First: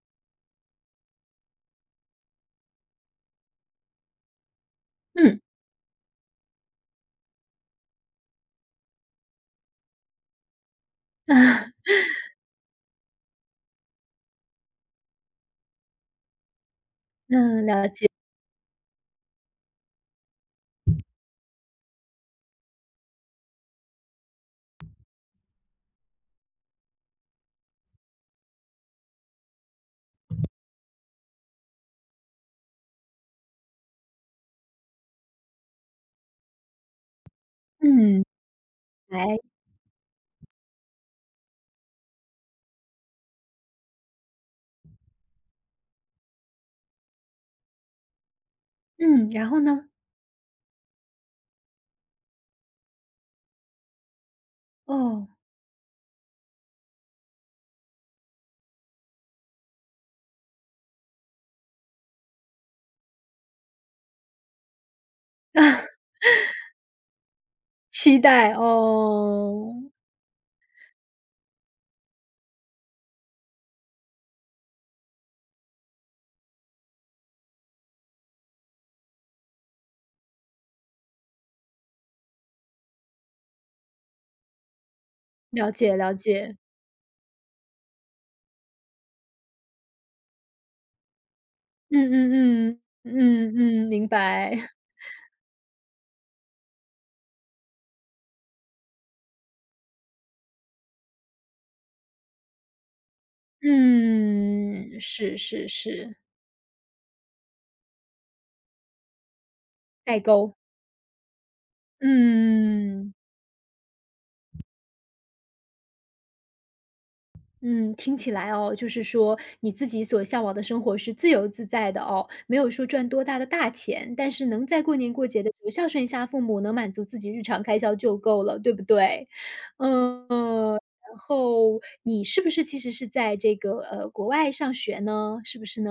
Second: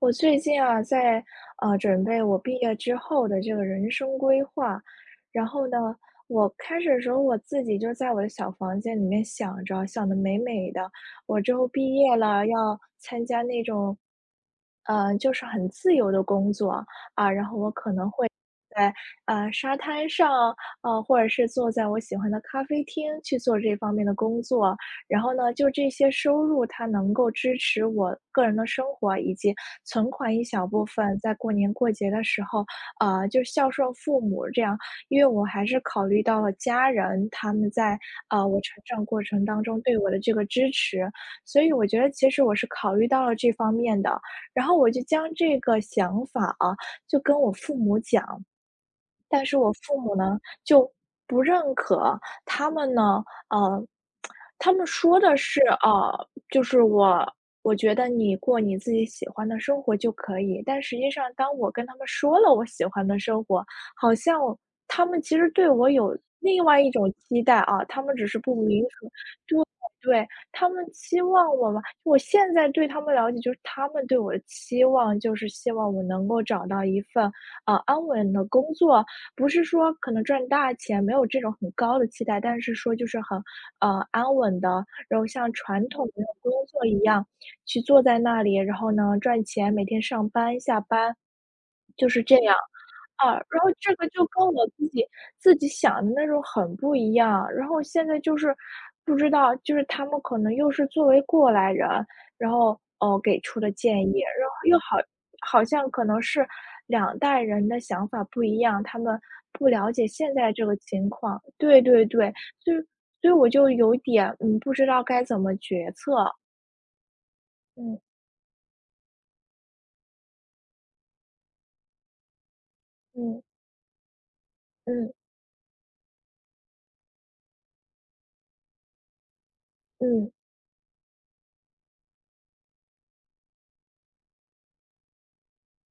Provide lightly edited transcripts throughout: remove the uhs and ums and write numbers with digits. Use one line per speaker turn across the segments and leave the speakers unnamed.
我最近啊，在准备我毕业之后的这个人生规划。
嗯，
然后呢，我开始的时候我自己就在我的小房间里面想着，想的美美的，我之后 毕业了要参加那种，就是很自由的工作啊，然后。
嗯，了解，
能会在沙滩上，或者是坐在我喜欢的咖啡厅去做这方面的工作。然后呢，就这些收入，它能够支持我个人的生活，以及存款一小部分，在过年过节的时候，就孝顺父母这样。因为我还是考虑到了家人他们在
嗯，
我成长过
来，
程当中对我的这个支持，所以我觉得其实我是考虑到了这方面的。然后我就将这个想法啊。就跟我父母讲，
嗯，
但
然
是
后
我
呢？
父母呢，就不认可。他们呢，呃，他们说
哦，
的是，就是我觉得你过你自己喜欢的生活就可以。但实际上，当我跟他们说了我喜欢的生活，好像他们其实对我有 另外一种期待啊，他们
期
只是
待，
不明说。对
哦，
对，他们期望我嘛，我现在对他们了解，就是他们对我的期望，就是希望我能够找到一份，安稳的工作，不是说可能赚大钱，没有这种很高的期待，但是说就是很，安稳的，然后像
了
传
解
统
了
那种工
解，
作一样，去坐在那里，然后呢赚钱，每天上班下班。就
嗯
是
嗯
这样。
嗯，
啊，
嗯
然后
嗯，
这个
明
就跟我
白，
自己想的那种很不一样，然后现在就是不知道，就是他们可能又是作为过来人，然后，哦，给出的建议，然后又好
嗯，是
好
是
像可
是，
能是两代人的想法不一样，他们不了解
代
现在
沟，
这个情况。对对对，所以
嗯。
所以我就有点，不知道该怎么决策。
嗯，
嗯，
听起来哦，就是说你自己所向往的生活是自由自在的哦，没有说赚多大
嗯，
的大钱，但是能在过年
嗯，
过节的时候孝顺一下父母，能满足自己日常开销就够了，对不对？嗯，
嗯，
然后你是不是其实是在这个国外上学呢？是不是呢？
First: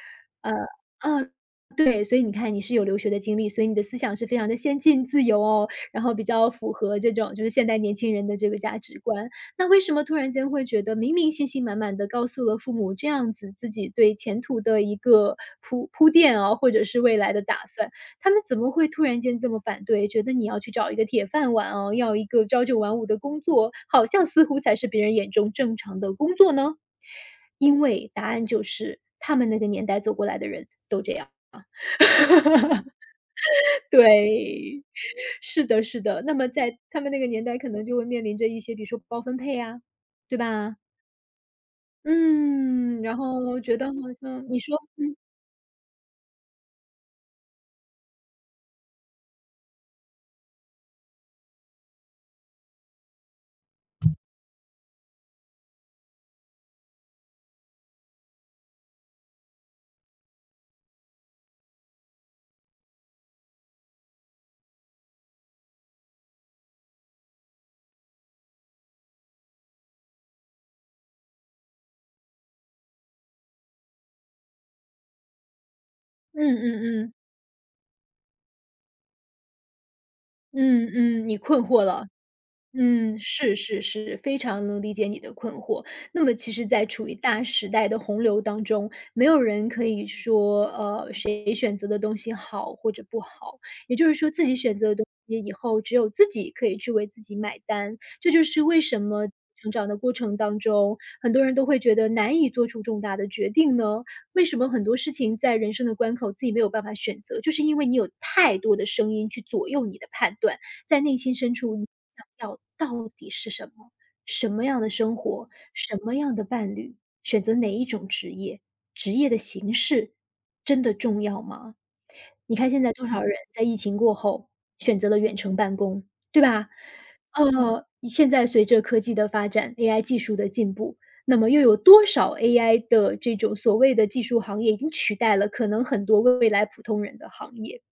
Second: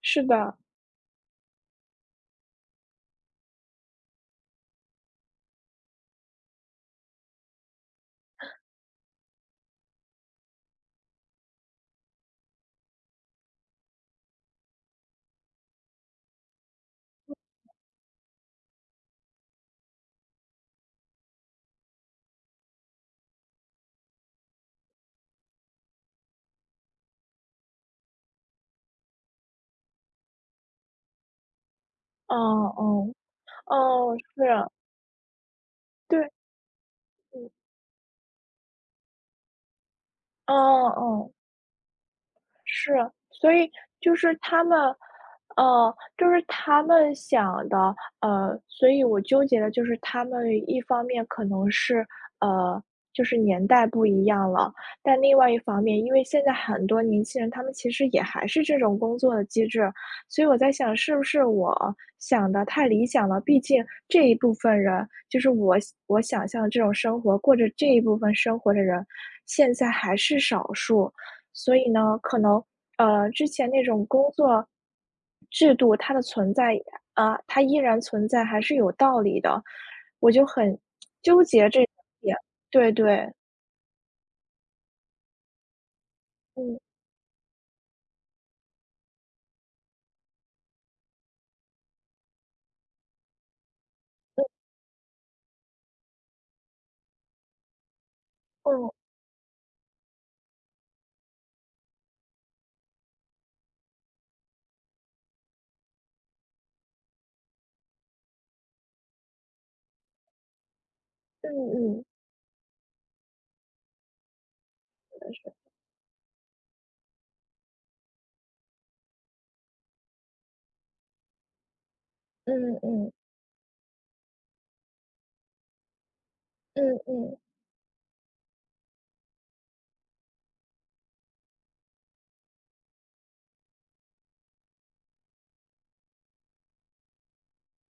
是的，
嗯，对，所以你看你是有留学的经历，所以你的思想是非常的先进、自由哦，然后比较符合这种就是现代年轻人的这个价值观。那为什么突然间会觉得明明信心满满的告诉了父母这样子自己对前途的一个铺垫啊，或者是未来的打算，他们怎么会突然间这么反对？觉得你要去找一个铁饭碗哦，要一个朝九晚五的工作，好像似乎才是别人眼中正常的工作呢？因为答案就是他们那个年代走过来的人。
哦哦哦是。
对，是的是的。
对，
那么在他们那个年
嗯，
代可能就会面临着一些，比如说包分配啊，对
哦
吧？
哦，是，
嗯，然
所
后
以
觉得好
就是
像你
他
说
们，就是他们想的，所以我纠结的就是他们一方面可能是，呃，就是年代不一样了，但另外一方面，因为现在很多年轻人他们其实也还是这种工作的机制，所以我在想是不是我想的太理想了？毕竟这一部分人，就是我想象这种生活，过着这一部分生活的人，现在还是少数。所以呢，可能，之前那种工作制度，它的存
嗯
在，
嗯嗯，
啊，它依然存在还是有道理的，我就很
嗯嗯，你
纠
困
结
惑
这
了。
点。对
嗯，
对，
是是是，非常能理解你的困惑。那么其实
嗯
在处于大时代的洪流当中，没有人可以说，谁选择的东西好或者不好，也就是说自己选择的东西以后只有自己可以去为自己买单。这就是为
嗯
什么成长的过程当中，很多人都会觉得难以做出重大的决定呢？为什么很多事情在人生的关口自己没有办法选择，就是因为你有太多的声音去左右你的判断。在内心
嗯
深处，你
嗯
想要到底是什么？什么样的生活？什么样的伴侣？选择哪一种职业？职业的形式真的重要吗？你看
嗯，
现在
嗯
多
嗯
少人在疫情过后选择了远程办公，对吧？
嗯嗯，
现在随着科技的发展，AI 技术的进步，那么又有多少 AI 的这种所谓的技术行业已经取代了可能很多未来普通人的行业？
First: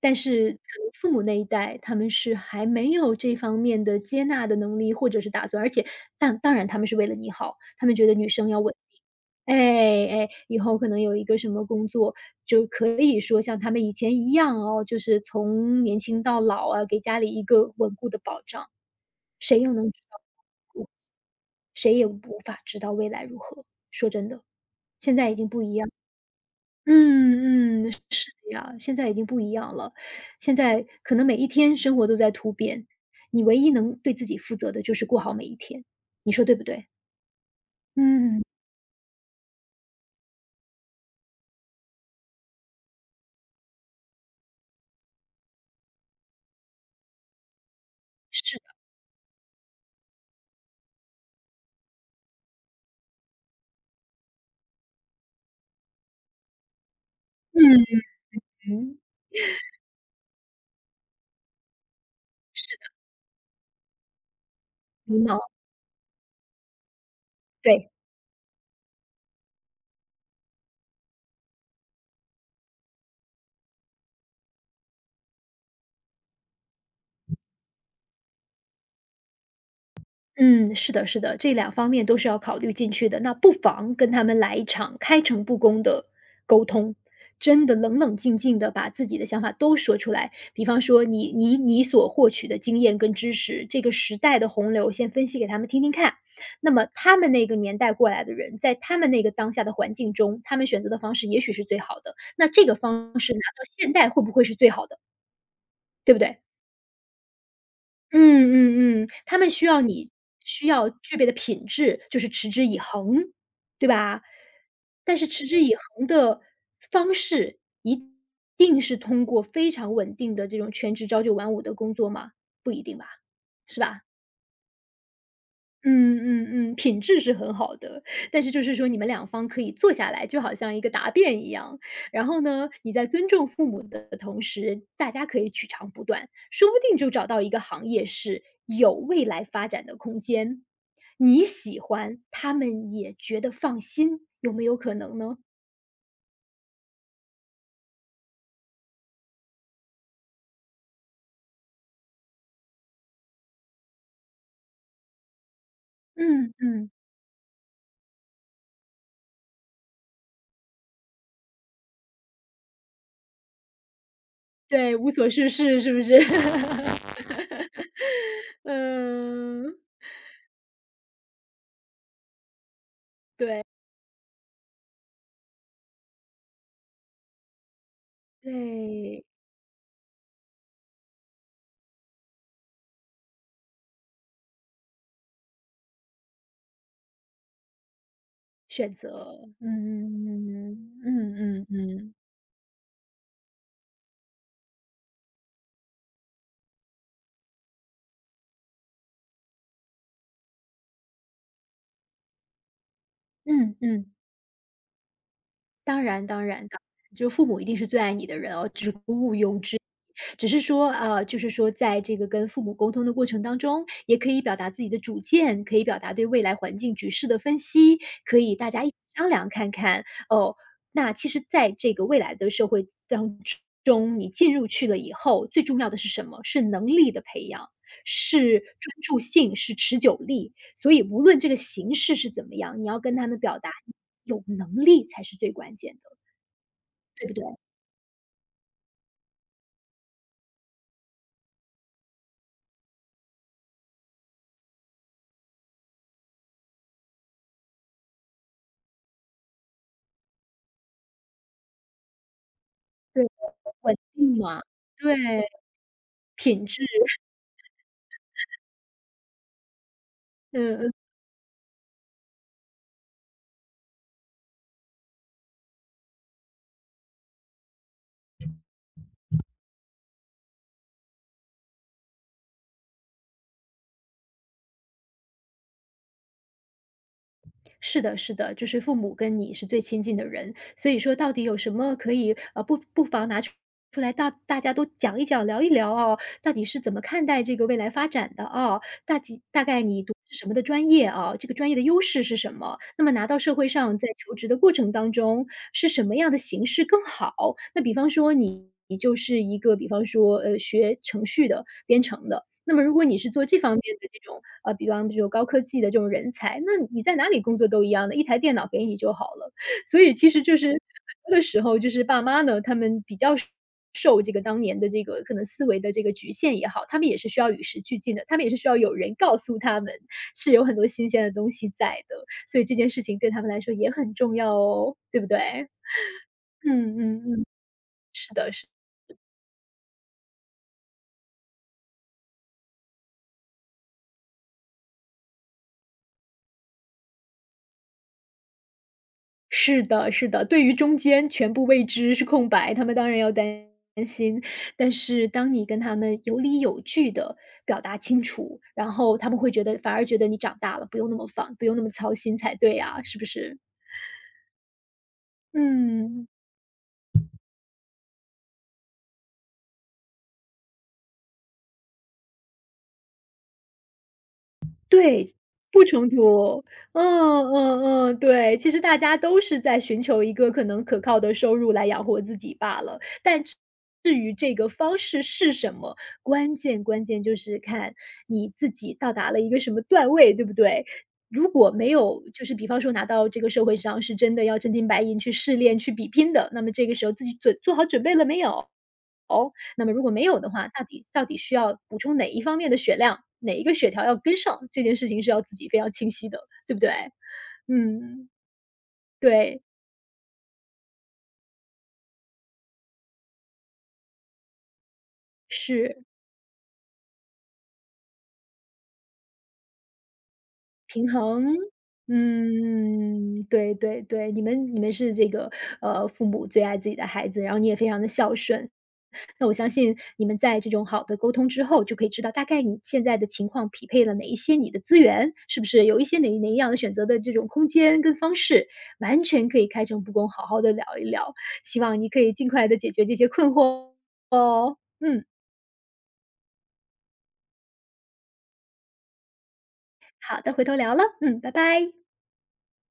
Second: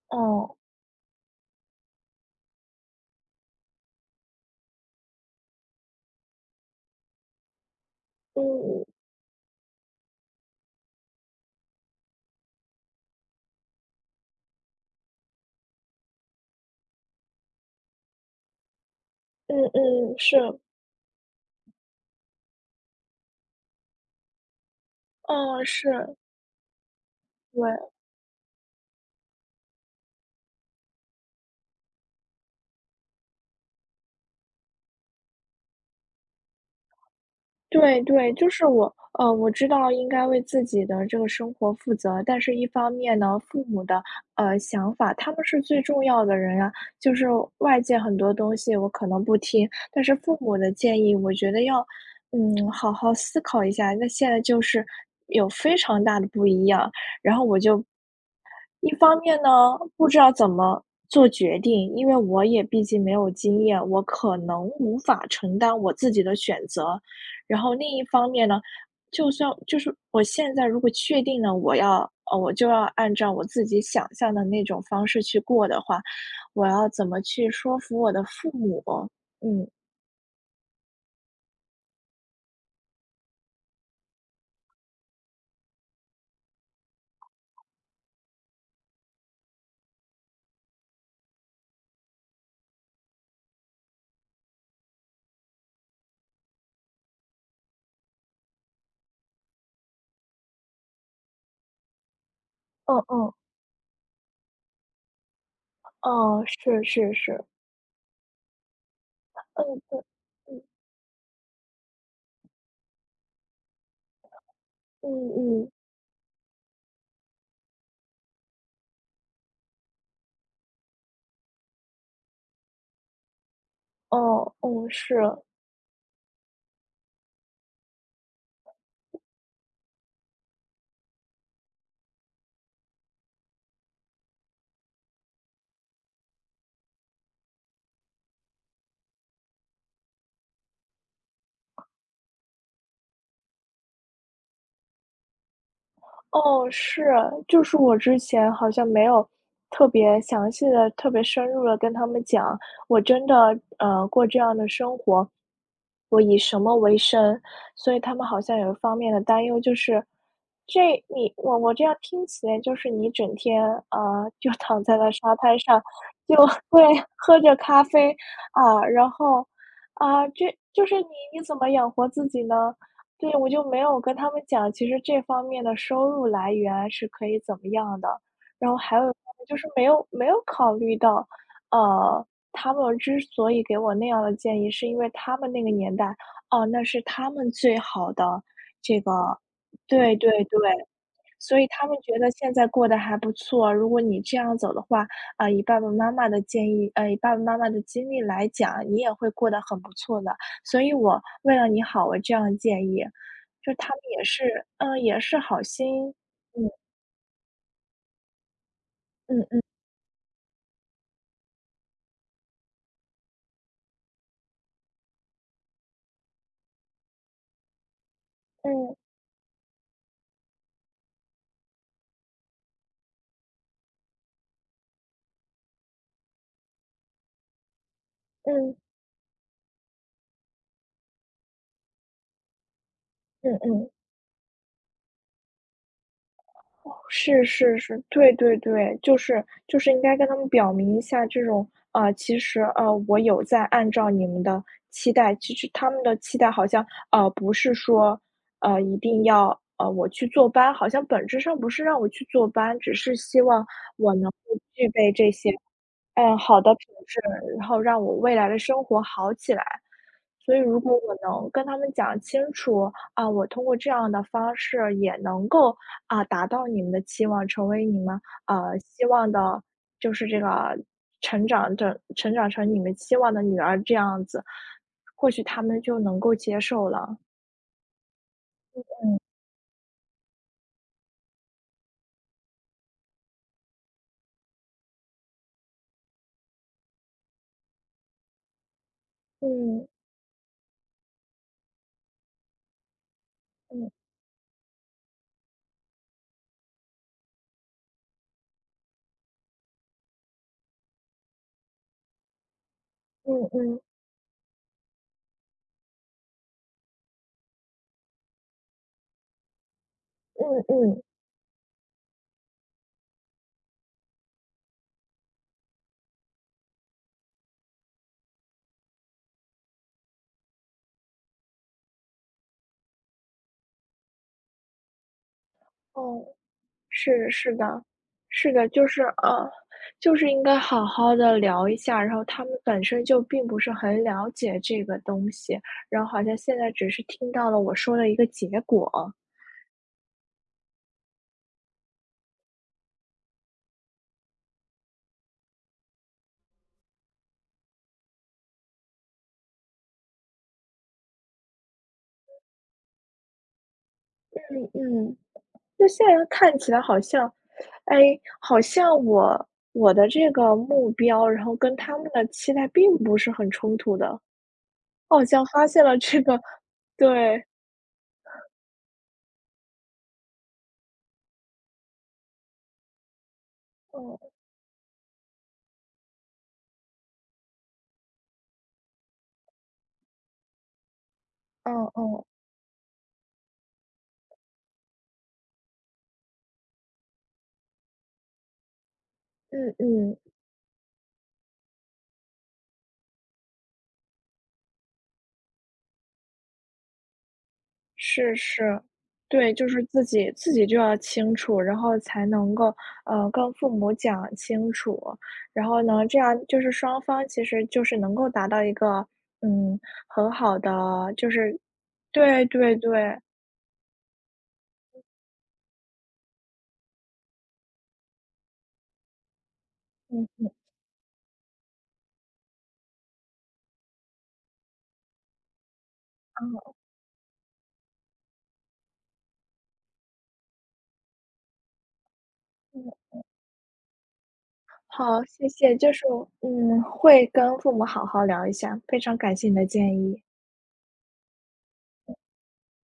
但是
哦，
可能父母那一代，他们是还没有这方面的接纳的能力或者是打算，而且但当然他们是为了你好，他们觉得女生要稳
嗯
定。哎，哎，以后可能有一个什么工作，就可以说像他们以前一样哦，就是从年轻到老啊，给家里一个稳固的保障。谁
嗯
又能知
嗯，嗯
道，
是，
谁也无法知道未来如何，说真的，现在已经不
嗯，
一样
是，
嗯
对。
嗯，是的呀，现在已经不一样了。现在可能每一天生活都在突变，你唯一能对自己负责的就是过好每一天，你说对不对？
对对，
嗯，
就是我，我知道应该为自己的这个生活负责，但是一方面呢，父母的想法，他们是最重要的人啊，就是外界很多东
是的，
西我可能不听，但是父母的建议，我觉得要好好思考一下。那现在就是有非常大的不一样，然后我就一
嗯，
方面呢，不知道怎么做决定，因为我也毕
是，
竟没有经验，我可能无
迷
法
茫，
承担我自己的选择。然后另
对。
一方面呢，就算就是我现在如果确定了我要我就要按照我自己想象的那种方式去过的话，我要怎么去说服我的父母？嗯，
嗯，是的，是的，这两方面都是要考虑进去的。那不妨跟他们来一场开诚布公的沟通，真的冷冷静静的把自己的想法都说出来。比方说你，你你所获取的经验跟知识，这个时代的洪流，先分析给他们听听看。那么他们那个年代过来的人，在他们那个当下的环境中，他们选择的方式也许是最好的。那这个
嗯
方
嗯，
式拿到现代会不会是最好的，对不对？
哦，是是是，
嗯嗯嗯，他们需
嗯
要
嗯
你
嗯
需要具备的品质就是持之以恒，对吧？
嗯
但是持之
嗯，
以恒的方式一定是通过非常稳定的这种全职朝九晚五的工作吗？不一定吧，是吧？
哦，哦是。
嗯嗯嗯，品质是很好的，但是就是说你们两方可以坐下来，就好像一个答辩一样。然后呢，你在尊重父母的同时，大家可以取长补短，说不定就找到一个行业是有未来发展的空间，你喜欢，他们也觉得放心，有没有可能呢？
哦，是，就是我之前好像没有特别详细的、特别深入的跟他们讲，我真的，过这样的生活，我以
嗯
什么
嗯，
为生，所以他们好像有一方面的担忧，就是这你我这样听起来就是你整天，啊，就躺在
对，无
了
所
沙
事
滩上，
事是不是？
就 会喝着 咖啡，啊，然后，
嗯，
啊，这就是你怎么养活自己呢？对，我就
对
没有跟他们讲，其实这方面的收入来源是可以怎么样的。然后还有一
对。
方面就是没有考虑到，呃，他们之所以给我那样的建议，是因为他们那个年代，哦，那是他们最好的
选
这个
择，嗯
对
嗯
对对。
嗯嗯嗯
所以
嗯，
他们
嗯
觉得现在过得还不错，如果你这样走的话，啊，以爸爸妈妈的建议，以爸爸妈妈的经历来讲，你也会过得很不错的，所以我为了你好，我这样建议。
嗯
就
嗯
他
嗯
们
嗯
也是，嗯，也是好
当
心，
然当
嗯，
然当然，就是父母一定是最爱你的人哦，这是毋
嗯
庸
嗯
置只是说，就是说在这个跟父母沟通的过程当中，也可以表达自己的主见，可以表达对未来环境局势的分析，可以大家一
嗯，
起商量看看。哦，那其实在这个未来的社会当中，你进入去了以后，最重要的是什么？是能力的培养，是
嗯，嗯
专注性，是持久力。所以无论这个形式是怎么样，你要跟他们
嗯
表
嗯
达
嗯
有能力才是最关键的，对不对？
是是是，对对对，就是应该跟他们表明一下这种啊，其实，我有在按照你们的期待，其实他们的期待好像，不是说，一定要，我去坐班，好像本质上不是让我去坐班，只是
对，
希望
稳
我能
定
够
嘛，
具备
对，
这些，好
品
的
质，
品质，然后让我未来的生活好起来。所以如
嗯
果
嗯
我能跟他们讲清楚，啊，我通过这样的方式也能够，啊，达到你们的期望，成为你们，希望的就是这个成长的，成长成你们期望的女儿这样子，或许他们就能够接受了。
是的，是的，就是父母跟你是最亲近的人，所以说到底有什么可以不妨拿出来大家都讲一讲、聊一聊哦，到底是怎么看待这个未来发展的哦，大概
嗯，
你读是什么的专业啊，这个专业的优势是什么？那么拿到社会
嗯，
上在求职的过程当中是什么样的形式更好？那比方说你。你就是一个，比方说，学程序的、编程的，那么如果你是做
嗯
这方
嗯，
面的这种，比方说高科技的这种人才，那你在哪里工作都一样的，一台电脑给你就好了。所以其实就
嗯
是很
嗯，
多的时候，就是爸妈呢，他们比较受这个当年的这个可能思维的这个局限也好，他们也是需要与时俱进的，他们也是需要有人告诉他们是有很多新鲜的东西在的，所以这件事情对他们来说也很重要哦，对不对？
哦，
嗯嗯
是
嗯，
是的，
是
是
的
的，
是
就是就是应该好好的聊一下，然后他们本身就并不是很了解这个东西，然后好像现在只是听到了我说的一个结果。
是的是的，对于中间全部未知是空白，他们当然要担心。但是当你跟他们有理有据的表达清楚，然后他们会觉得反而觉得你长大了，不用那么烦，不用那么操心才对啊，是不是？
嗯嗯，那现在
嗯。
看起来好像，哎，好像我的这个目标，然后跟他们的期待并不是很冲突的。我好
对，
像发现
不
了
冲
这个，
突。嗯
对，
嗯嗯，对，其实大家都是在寻求一个可能可靠的收入来养活自己罢了。但至至
嗯
于这个方式是什么，关键就是看你自己到达了一个什么段位，对不对？如果
嗯
没有
嗯
就是比方说拿到这个社会上是真的要真金白银去试炼、去比拼的，那么这个时候自己做好准备了没有？哦，
嗯
那么如果
嗯，
没有的话，到底需要补充哪一方面的血量，哪一个血条要跟上，这件事情是要自己非常清晰的，对不对？嗯，
是是，对，
对，
就是自己就要清楚，然后才能够跟父母讲清楚，然后
是。
呢，这样就是双方其实就是能够达到一个嗯很好的，
平
就
衡，
是对对对。
嗯，对对对，你们是这个，父母最爱自己的孩子，然后你也非常的孝顺。那我相信你们
嗯，
在这种好的沟通之后，就可以知道大概你现在的情况匹配了哪一些你的资源，是不是有一些哪一样
嗯
的选择的这种空间跟方式，完全可以开诚布公好好的聊一聊，希望你可以尽快的解
嗯，
决这些困惑哦。
好，
嗯，
谢谢，就是我会跟父母好好聊一下，非常感谢你的建议。
好的，回头聊了，嗯，拜拜。